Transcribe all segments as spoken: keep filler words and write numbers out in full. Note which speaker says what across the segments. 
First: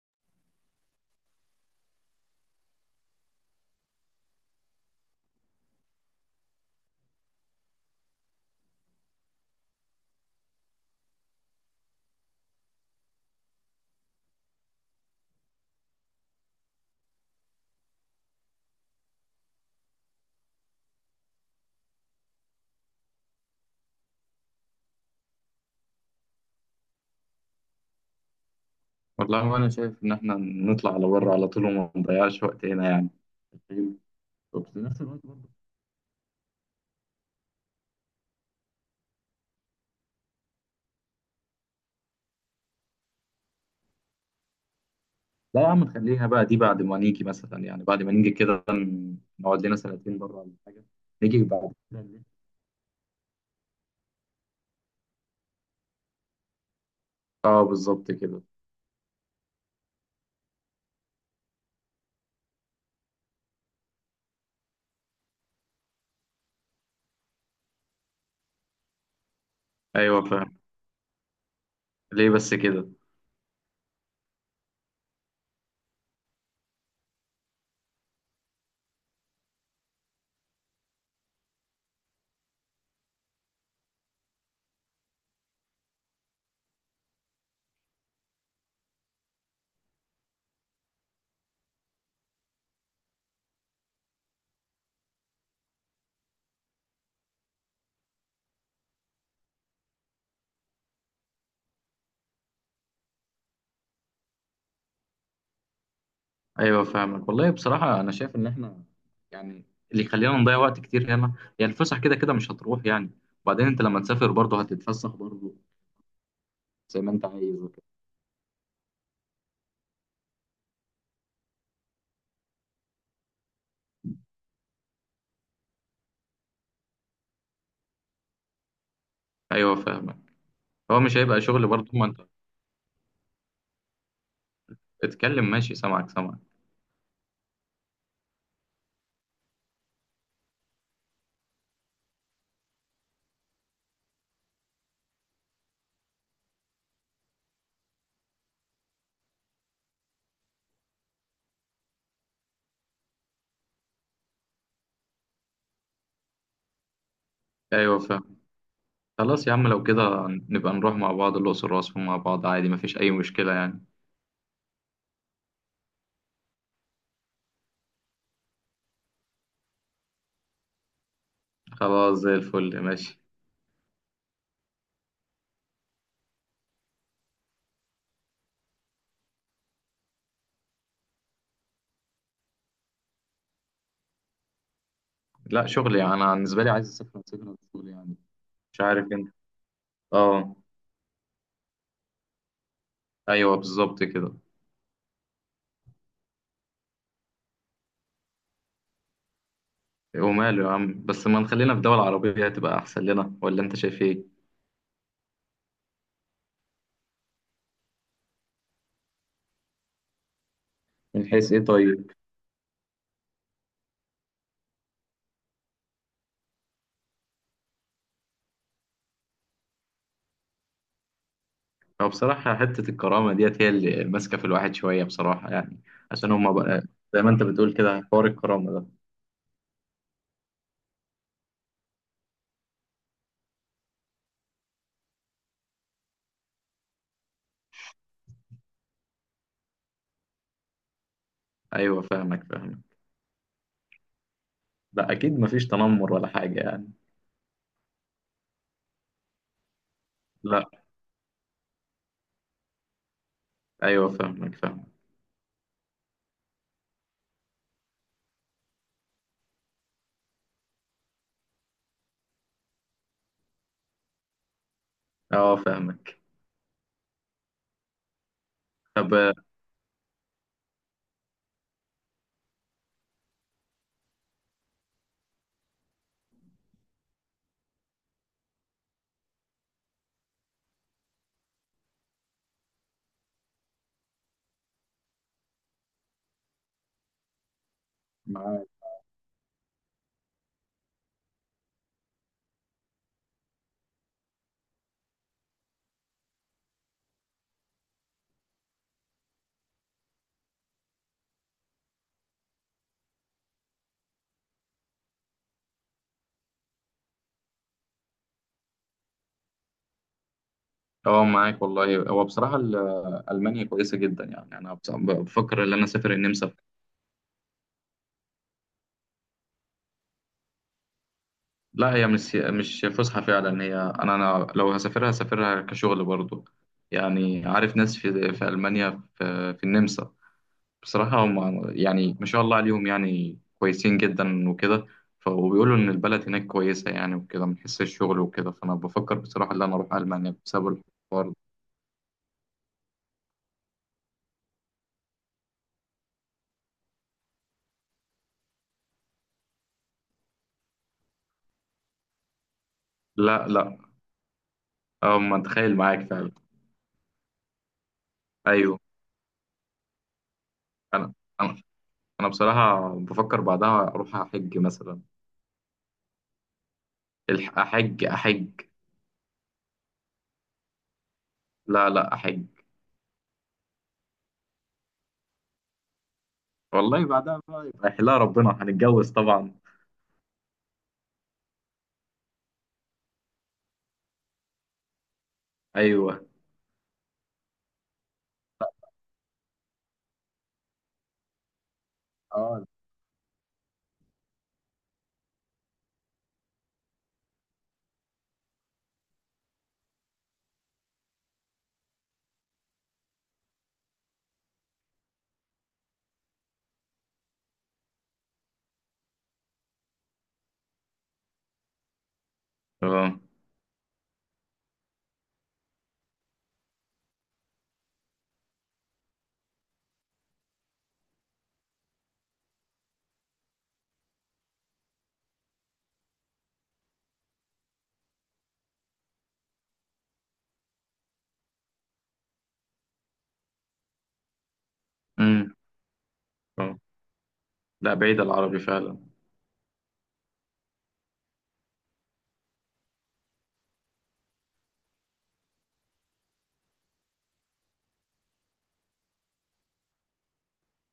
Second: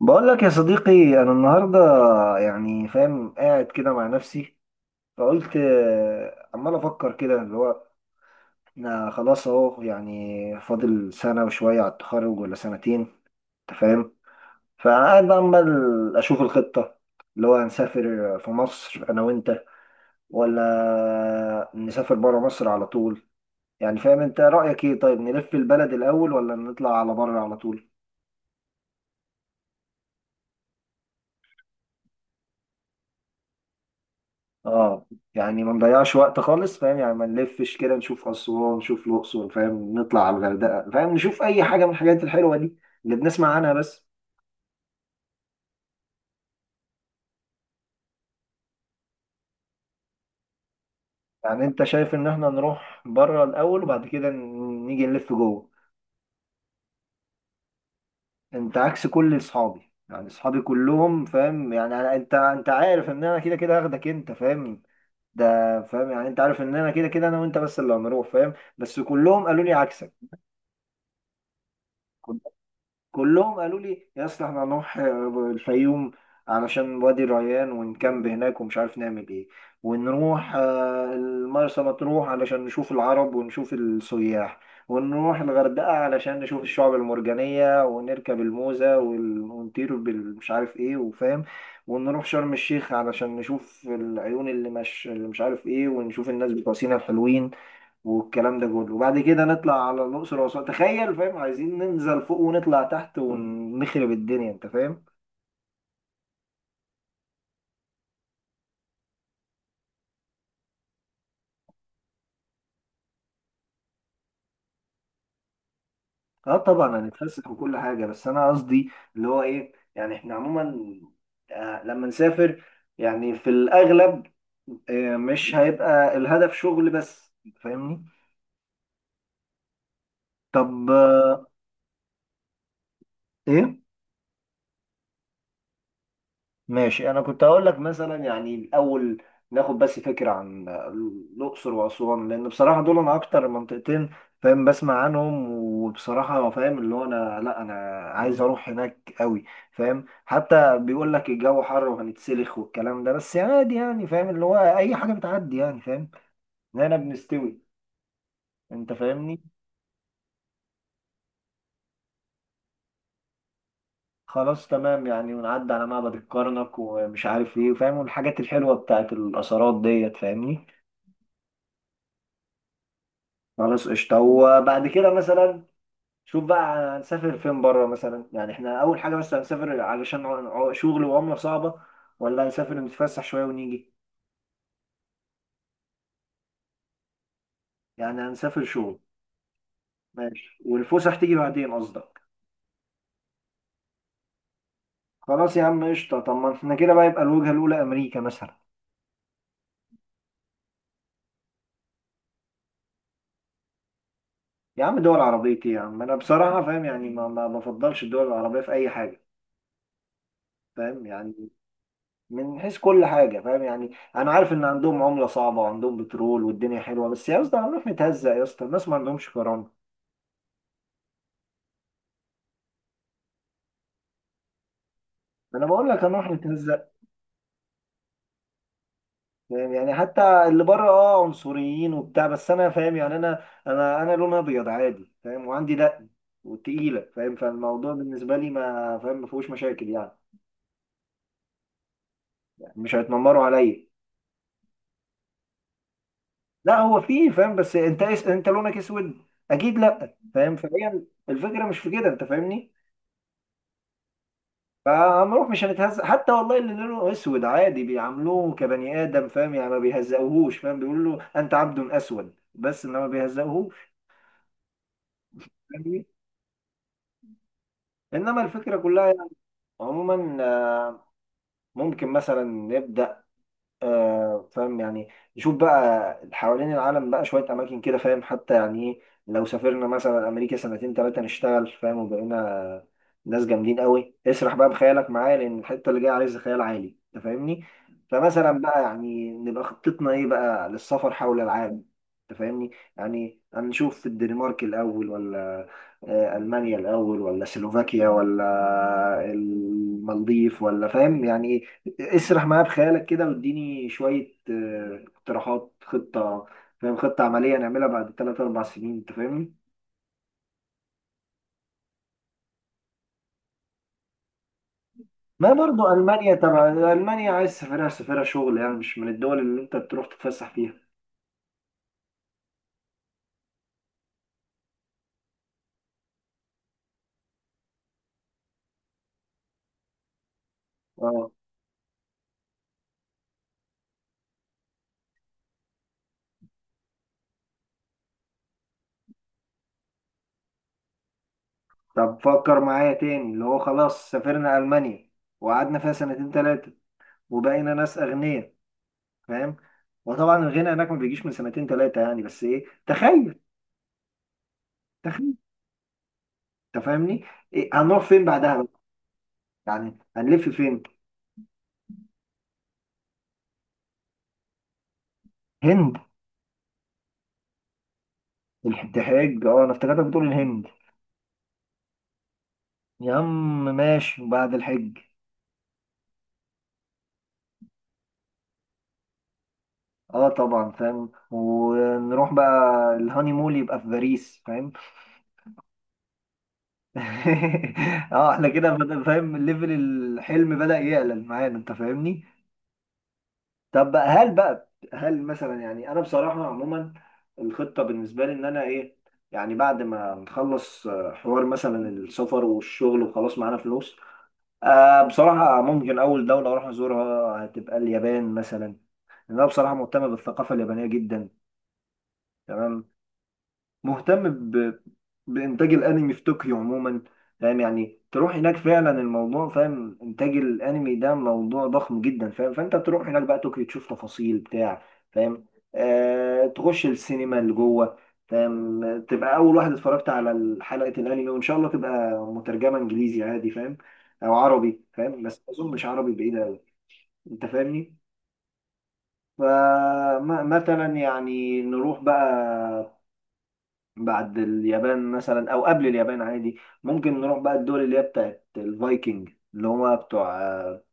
Speaker 1: بقول لك يا صديقي، انا النهارده يعني فاهم قاعد كده مع نفسي. فقلت آه، عمال افكر كده اللي هو انا خلاص اهو يعني فاضل سنه وشويه على التخرج ولا سنتين، انت فاهم؟ فقاعد بقى عمال اشوف الخطه اللي هو هنسافر في مصر انا وانت، ولا نسافر بره مصر على طول. يعني فاهم، انت رايك ايه؟ طيب نلف البلد الاول ولا نطلع على بره على طول؟
Speaker 2: والله انا شايف ان احنا نطلع على بره على طول وما نضيعش وقت هنا يعني. وفي نفس
Speaker 1: اه
Speaker 2: الوقت برضه.
Speaker 1: يعني ما نضيعش وقت خالص، فاهم يعني، ما نلفش كده نشوف اسوان، نشوف الاقصر، فاهم، نطلع على الغردقه، فاهم، نشوف اي حاجه من الحاجات الحلوه دي اللي بنسمع عنها بس.
Speaker 2: لا يا عم نخليها بقى دي بعد ما نيجي مثلا يعني، بعد ما نيجي كده ن- نقعد لنا سنتين بره ولا حاجه. نيجي بعد
Speaker 1: يعني انت
Speaker 2: كده
Speaker 1: شايف
Speaker 2: نلف.
Speaker 1: ان احنا نروح بره الاول وبعد كده ن- نيجي نلف جوه.
Speaker 2: اه بالظبط كده.
Speaker 1: انت عكس كل اصحابي، يعني اصحابي كلهم فاهم يعني أنا- انت انت عارف ان انا كده كده هاخدك، انت فاهم. ده فاهم يعني انت عارف ان انا كده كده انا وانت بس اللي هنروح فاهم، بس كلهم قالوا لي عكسك.
Speaker 2: ايوه فاهم. ليه بس كده؟
Speaker 1: كلهم قالوا لي يا اسطى احنا هنروح آه، الفيوم علشان وادي الريان ونكامب هناك ومش عارف نعمل ايه. ونروح آه، المرسى مطروح علشان نشوف العرب ونشوف السياح. ونروح الغردقة علشان نشوف الشعب المرجانية ونركب الموزة وال- ونطير بالمش عارف ايه وفاهم. ونروح شرم الشيخ علشان نشوف العيون اللي مش اللي مش عارف ايه ونشوف الناس بتوع سينا الحلوين. والكلام ده كله وبعد كده نطلع على الأقصر وأسوان، تخيل فاهم، عايزين ننزل فوق ونطلع تحت ونخرب الدنيا أنت فاهم.
Speaker 2: ايوه فاهمك، والله بصراحه انا شايف ان احنا يعني اللي يخلينا نضيع وقت كتير هنا يعني. الفسح كده كده مش هتروح يعني، وبعدين انت لما تسافر برضه هتتفسح برضه
Speaker 1: اه طبعا
Speaker 2: زي ما انت
Speaker 1: هنتفسح
Speaker 2: عايز
Speaker 1: وكل
Speaker 2: وكده.
Speaker 1: حاجة، بس أنا قصدي اللي هو إيه، يعني إحنا عموما آه، لما نسافر يعني في الأغلب آه، مش هيبقى الهدف شغل بس، فاهمني؟
Speaker 2: ايوه فاهمك.
Speaker 1: طب
Speaker 2: هو مش
Speaker 1: آه،
Speaker 2: هيبقى شغل برضه ما انت.
Speaker 1: إيه.
Speaker 2: اتكلم ماشي، سامعك سامعك.
Speaker 1: ماشي، انا كنت هقول لك مثلا يعني الاول ناخد بس فكره عن الاقصر واسوان، لان بصراحه دول انا اكتر منطقتين فاهم بسمع عنهم. وبصراحه فاهم اللي هو انا لا انا عايز اروح هناك قوي. فاهم حتى بيقول لك الجو حر وهنتسلخ والكلام ده، بس عادي يعني فاهم اللي هو اي حاجه بتعدي يعني، فاهم هنا بنستوي.
Speaker 2: ايوه فاهم.
Speaker 1: انت فاهمني؟
Speaker 2: خلاص يا عم، لو كده نبقى نروح مع بعض الأقصر وأسوان مع بعض عادي، مفيش أي مشكلة يعني.
Speaker 1: خلاص تمام يعني، ونعدي على معبد الكرنك ومش عارف ايه فاهم، والحاجات الحلوه بتاعت الاثارات ديت فاهمني.
Speaker 2: خلاص زي الفل، ماشي.
Speaker 1: خلاص قشطة. وبعد كده مثلا شوف بقى، هنسافر فين بره مثلا؟ يعني احنا أول حاجة بس هنسافر علشان عو- عو- شغل وعملة صعبة، ولا هنسافر نتفسح شوية ونيجي؟
Speaker 2: لا شغل، يعني أنا بالنسبة لي عايز أسافر، أسافر شغل يعني.
Speaker 1: يعني هنسافر
Speaker 2: مش
Speaker 1: شغل.
Speaker 2: عارف أنت.
Speaker 1: ماشي،
Speaker 2: أه.
Speaker 1: والفسح تيجي بعدين قصدك.
Speaker 2: أيوه بالظبط كده.
Speaker 1: خلاص يا عم قشطة. طب ما احنا كده بقى يبقى الوجهة الأولى أمريكا مثلا.
Speaker 2: وماله يا عم، بس ما نخلينا في دول عربية هتبقى أحسن لنا، ولا أنت شايف إيه؟
Speaker 1: يا عم دول عربية ايه يا عم، أنا بصراحة فاهم يعني ما ما بفضلش الدول العربية في أي حاجة فاهم
Speaker 2: من
Speaker 1: يعني.
Speaker 2: حيث إيه طيب؟
Speaker 1: من حيث كل حاجة فاهم يعني، أنا عارف إن عندهم عملة صعبة وعندهم بترول والدنيا حلوة، بس يا اسطى هنروح نتهزق، يا اسطى الناس ما عندهمش كرامة.
Speaker 2: هو بصراحة حتة الكرامة ديت هي اللي ماسكة في الواحد شوية بصراحة
Speaker 1: أنا
Speaker 2: يعني.
Speaker 1: بقول لك هنروح
Speaker 2: عشان هما بقى
Speaker 1: نتهزق.
Speaker 2: زي ما أنت بتقول كده حوار الكرامة ده.
Speaker 1: فاهم يعني، حتى اللي بره أه عنصريين وبتاع، بس أنا فاهم يعني أنا أنا أنا لونها أبيض عادي فاهم، وعندي دقن وتقيلة فاهم، فالموضوع بالنسبة لي ما فاهم ما فيهوش مشاكل يعني.
Speaker 2: أيوه فاهمك
Speaker 1: يعني
Speaker 2: فاهمك.
Speaker 1: مش هيتنمروا عليا.
Speaker 2: لا، اكيد مفيش تنمر ولا حاجه
Speaker 1: لا
Speaker 2: يعني.
Speaker 1: هو فيه فاهم، بس أنت أنت لونك أسود أكيد، لا فاهم
Speaker 2: لا.
Speaker 1: فهي الفكرة مش في كده، أنت فاهمني؟
Speaker 2: ايوه فاهمك فاهمك.
Speaker 1: فعمروف مش هنتهزق حتى، والله اللي لونه اسود عادي بيعاملوه كبني ادم فاهم يعني، ما بيهزقوهوش فاهم، بيقول له انت عبد اسود بس، انما ما بيهزقوهوش.
Speaker 2: اه
Speaker 1: فاهمني؟
Speaker 2: فاهمك.
Speaker 1: انما الفكره كلها
Speaker 2: طب
Speaker 1: يعني،
Speaker 2: آه،
Speaker 1: عموما آه، ممكن مثلا نبدا، آه، فاهم يعني، نشوف بقى حوالين العالم بقى شوية أماكن كده فاهم. حتى يعني إيه، لو سافرنا مثلا أمريكا سنتين تلاتة نشتغل فاهم، وبقينا ناس جامدين قوي، اسرح بقى بخيالك معايا، لأن الحتة اللي جاية عايزة خيال عالي أنت فاهمني. فمثلا
Speaker 2: معاك.
Speaker 1: بقى يعني نبقى خطتنا إيه بقى للسفر حول العالم؟ أنت فاهمني؟ يعني هنشوف الدنمارك الأول، ولا آه، ألمانيا الأول، ولا سلوفاكيا، ولا المالديف، ولا فاهم يعني إيه. اسرح معايا بخيالك كده، واديني شوية آه، اقتراحات خطة، فاهم، خطة عملية نعملها بعد ثلاث أربع سنين، أنت فاهمني؟
Speaker 2: اه معاك، والله هو بصراحه ال- آه، المانيا كويسه جدا، يعني انا بص-
Speaker 1: ما
Speaker 2: بفكر ان انا
Speaker 1: برضو
Speaker 2: اسافر
Speaker 1: ألمانيا
Speaker 2: النمسا.
Speaker 1: تبع، ألمانيا عايز تسافرها سافرها شغل يعني، مش من الدول اللي أنت بتروح تتفسح فيها.
Speaker 2: لا، هي مش مش فسحه فعلا، هي انا انا لو هسافرها هسافرها كشغل برضو. يعني عارف ناس في في المانيا، في, في النمسا. بصراحة
Speaker 1: أه.
Speaker 2: هم يعني ما شاء الله عليهم، يعني كويسين جدا وكده. ف- وبيقولوا إن البلد هناك كويسة يعني وكده، من حيث الشغل وكده. فأنا بفكر بصراحة إن أنا أروح ألمانيا بسبب الحوار ده.
Speaker 1: طب فكر معايا تاني اللي هو، خلاص سافرنا ألمانيا وقعدنا فيها سنتين تلاتة، وبقينا ناس أغنياء، فاهم؟ وطبعا الغنى هناك ما بيجيش من سنتين تلاتة يعني، بس إيه تخيل،
Speaker 2: لا لا. أه
Speaker 1: تخيل.
Speaker 2: ما أتخيل معاك فعلا.
Speaker 1: أنت فاهمني؟ إيه هنروح فين بعدها
Speaker 2: أيوه.
Speaker 1: بقى؟ يعني هنلف فين؟
Speaker 2: أنا أنا أنا بصراحة بفكر بعدها أروح أحج مثلا.
Speaker 1: هند؟
Speaker 2: الح- أحج أحج.
Speaker 1: الحج، اه انا افتكرتك بتقول الهند.
Speaker 2: لا لا أحج.
Speaker 1: يا عم ماشي، بعد الحج
Speaker 2: والله بعدها بقى يبقى يحلها ربنا، هنتجوز طبعا.
Speaker 1: اه طبعا فاهم، ونروح بقى الهاني مول يبقى في باريس، فاهم.
Speaker 2: أيوه.
Speaker 1: اه احنا كده بدأ- فاهم ليفل الحلم بدأ يعلى معانا، انت فاهمني؟
Speaker 2: اه.
Speaker 1: طب بقى هل بقى هل مثلا، يعني انا بصراحة عموما الخطة بالنسبة لي ان انا ايه، يعني بعد ما نخلص آه، حوار مثلا السفر والشغل وخلاص معانا فلوس، آه بصراحة ممكن أول دولة أروح أزورها هتبقى اليابان مثلا. لأن أنا بصراحة مهتم بالثقافة اليابانية جدا. تمام.
Speaker 2: أه.
Speaker 1: مهتم ب... بإنتاج الأنمي في طوكيو عموما، فاهم يعني، تروح هناك فعلا الموضوع، فاهم، إنتاج الأنمي ده موضوع ضخم جدا فاهم، فأنت تروح هناك بقى طوكيو تشوف تفاصيل بتاع فاهم، آه... تخش السينما اللي جوه فاهم، تبقى أول واحد اتفرجت على حلقة الأنمي، وإن شاء الله تبقى مترجمة إنجليزي عادي فاهم، أو عربي فاهم، بس
Speaker 2: أمم،
Speaker 1: أظن مش عربي بعيد أوي.
Speaker 2: أه.
Speaker 1: أنت
Speaker 2: لا،
Speaker 1: فاهمني؟
Speaker 2: بعيد العربي فعلا.
Speaker 1: فمثلا يعني نروح بقى بعد اليابان مثلا او قبل اليابان عادي، ممكن نروح بقى الدول اللي هي بتاعت الفايكنج اللي هما بتوع آه،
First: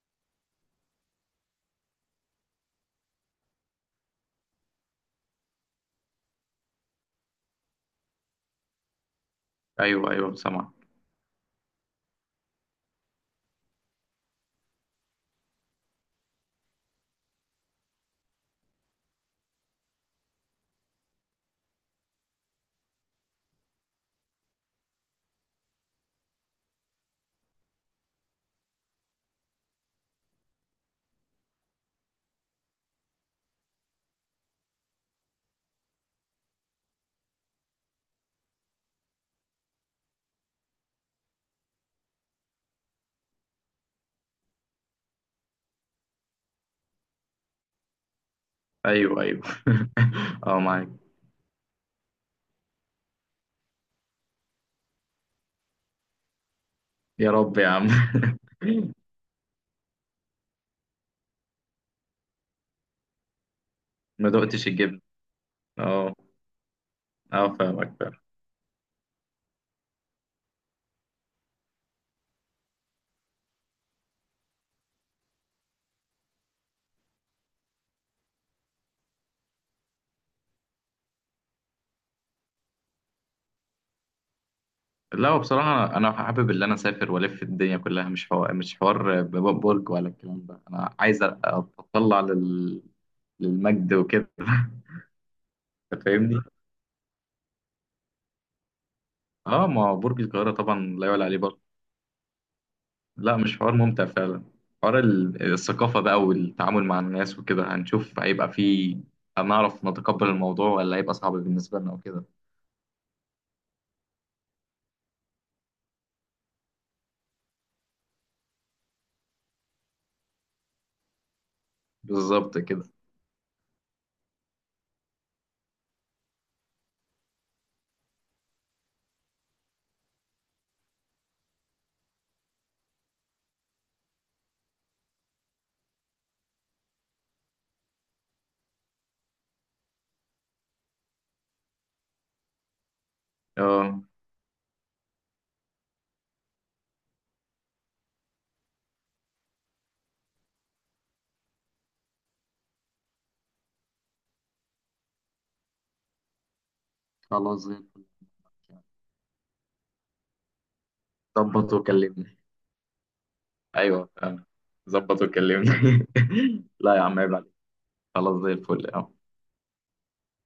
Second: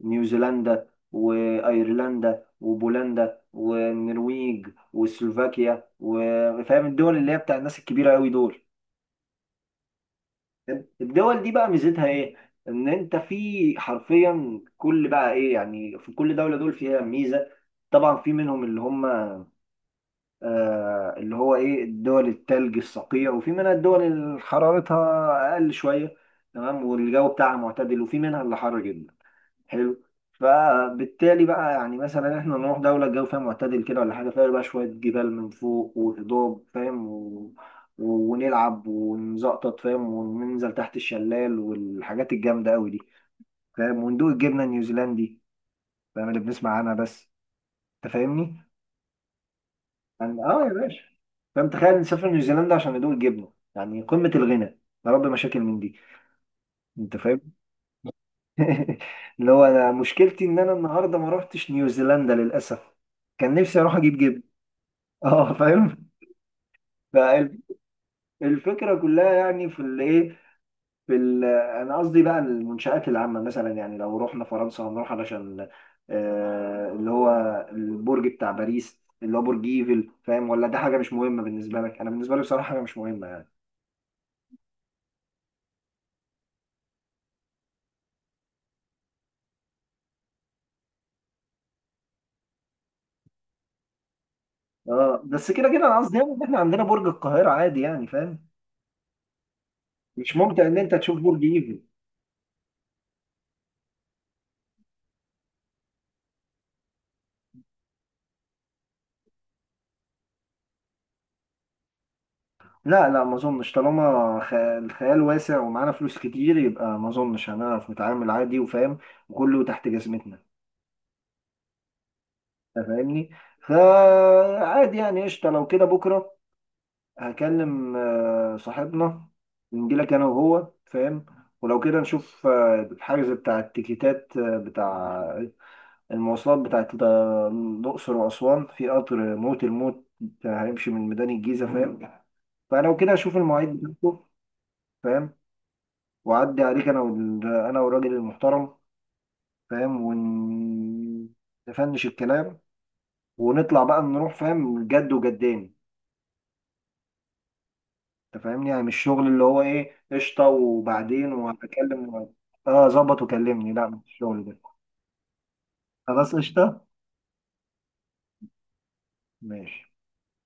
Speaker 1: نيوزيلندا، وايرلندا، وبولندا، والنرويج، وسلوفاكيا، وفاهم الدول اللي هي بتاع الناس الكبيره قوي دول.
Speaker 2: أيوه أيوه سامع.
Speaker 1: الدول دي بقى ميزتها ايه، ان انت في حرفيا كل بقى ايه، يعني في كل دوله دول فيها ميزه. طبعا في منهم اللي هم آه، اللي هو ايه، الدول التلج الصقيع، وفي منها الدول اللي حرارتها اقل شويه، تمام، والجو بتاعها معتدل، وفي منها اللي حر جدا، حلو. فبالتالي بقى يعني مثلا احنا نروح دوله الجو فيها معتدل كده، ولا حاجه فيها بقى شويه جبال من فوق وهضاب فاهم، و... و- ونلعب ونزقطط فاهم، وننزل تحت الشلال والحاجات الجامده قوي دي فاهم، وندوق الجبنه النيوزيلندي فاهم، اللي بنسمع عنها بس. انت فاهمني؟
Speaker 2: ايوه ايوه
Speaker 1: يعني
Speaker 2: اه
Speaker 1: اه يا
Speaker 2: معاك.
Speaker 1: باشا. فاهم تخيل نسافر نيوزيلندا عشان ندوق جبنه، يعني قمه الغنى. يا رب مشاكل من دي. انت
Speaker 2: يا
Speaker 1: فاهم.
Speaker 2: رب يا عم.
Speaker 1: اللي هو انا مشكلتي ان انا النهارده ما روحتش نيوزيلندا للاسف، كان نفسي اروح اجيب
Speaker 2: ما
Speaker 1: جبن.
Speaker 2: دقتش الجبن.
Speaker 1: اه فاهم.
Speaker 2: اه. اه فاهمك فاهم.
Speaker 1: فالفكره كلها يعني في الايه، في ال- انا قصدي بقى المنشات العامه مثلا، يعني لو رحنا فرنسا هنروح علشان آه اللي هو البرج بتاع باريس اللي هو برج ايفل، فاهم، ولا ده حاجه مش مهمه بالنسبه لك؟ انا بالنسبه لي بصراحه حاجه مش مهمه.
Speaker 2: لا هو بصراحة أنا حابب اللي أنا أسافر وألف الدنيا كلها، مش حوار، مش حوار ب- ب- برج ولا الكلام ده. أنا عايز أ- أتطلع لل... للمجد وكده
Speaker 1: اه بس كده كده انا
Speaker 2: أنت
Speaker 1: قصدي يعني
Speaker 2: فاهمني؟
Speaker 1: ان احنا عندنا برج القاهرة عادي يعني فاهم.
Speaker 2: أه، ما هو برج
Speaker 1: مش
Speaker 2: القاهرة
Speaker 1: ممتع ان
Speaker 2: طبعا
Speaker 1: انت
Speaker 2: لا
Speaker 1: تشوف
Speaker 2: يعلى عليه
Speaker 1: برج
Speaker 2: برضه.
Speaker 1: ايفل؟
Speaker 2: لا مش حوار ممتع فعلا. حوار ال- الثقافة بقى والتعامل مع الناس وكده. هنشوف هيبقى فيه، هنعرف نتقبل الموضوع ولا هيبقى صعب بالنسبة لنا وكده.
Speaker 1: لا لا ما اظنش، طالما خ- الخيال واسع ومعانا فلوس كتير، يبقى ما اظنش هنعرف نتعامل عادي وفاهم، وكله تحت جزمتنا.
Speaker 2: بالظبط كده.
Speaker 1: انت فاهمني؟ فعادي يعني قشطة، لو كده بكرة هكلم آه، صاحبنا، نجيلك انا وهو فاهم، ولو كده نشوف آه، الحجز بتاع التيكيتات، آه، بتاع المواصلات بتاعت ال- الأقصر وأسوان، في قطر موت الموت هيمشي من ميدان الجيزة فاهم، فلو كده أشوف المواعيد
Speaker 2: اه.
Speaker 1: بتاعته فاهم، وأعدي عليك أنا وال... أنا والراجل المحترم فاهم، ونفنش الكلام ونطلع بقى نروح فاهم، جد وجدان.
Speaker 2: خلاص زي الفل.
Speaker 1: أنت فاهمني؟ يعني مش شغل اللي هو إيه، قشطة وبعدين
Speaker 2: ظبط
Speaker 1: وهتكلم و...
Speaker 2: وكلمني.
Speaker 1: آه ظبط وكلمني. لا مش
Speaker 2: ايوه
Speaker 1: الشغل
Speaker 2: فاهم.
Speaker 1: ده.
Speaker 2: ظبط وكلمني
Speaker 1: خلاص قشطة.
Speaker 2: لا يا عم عيب عليك. خلاص زي الفل.
Speaker 1: ماشي.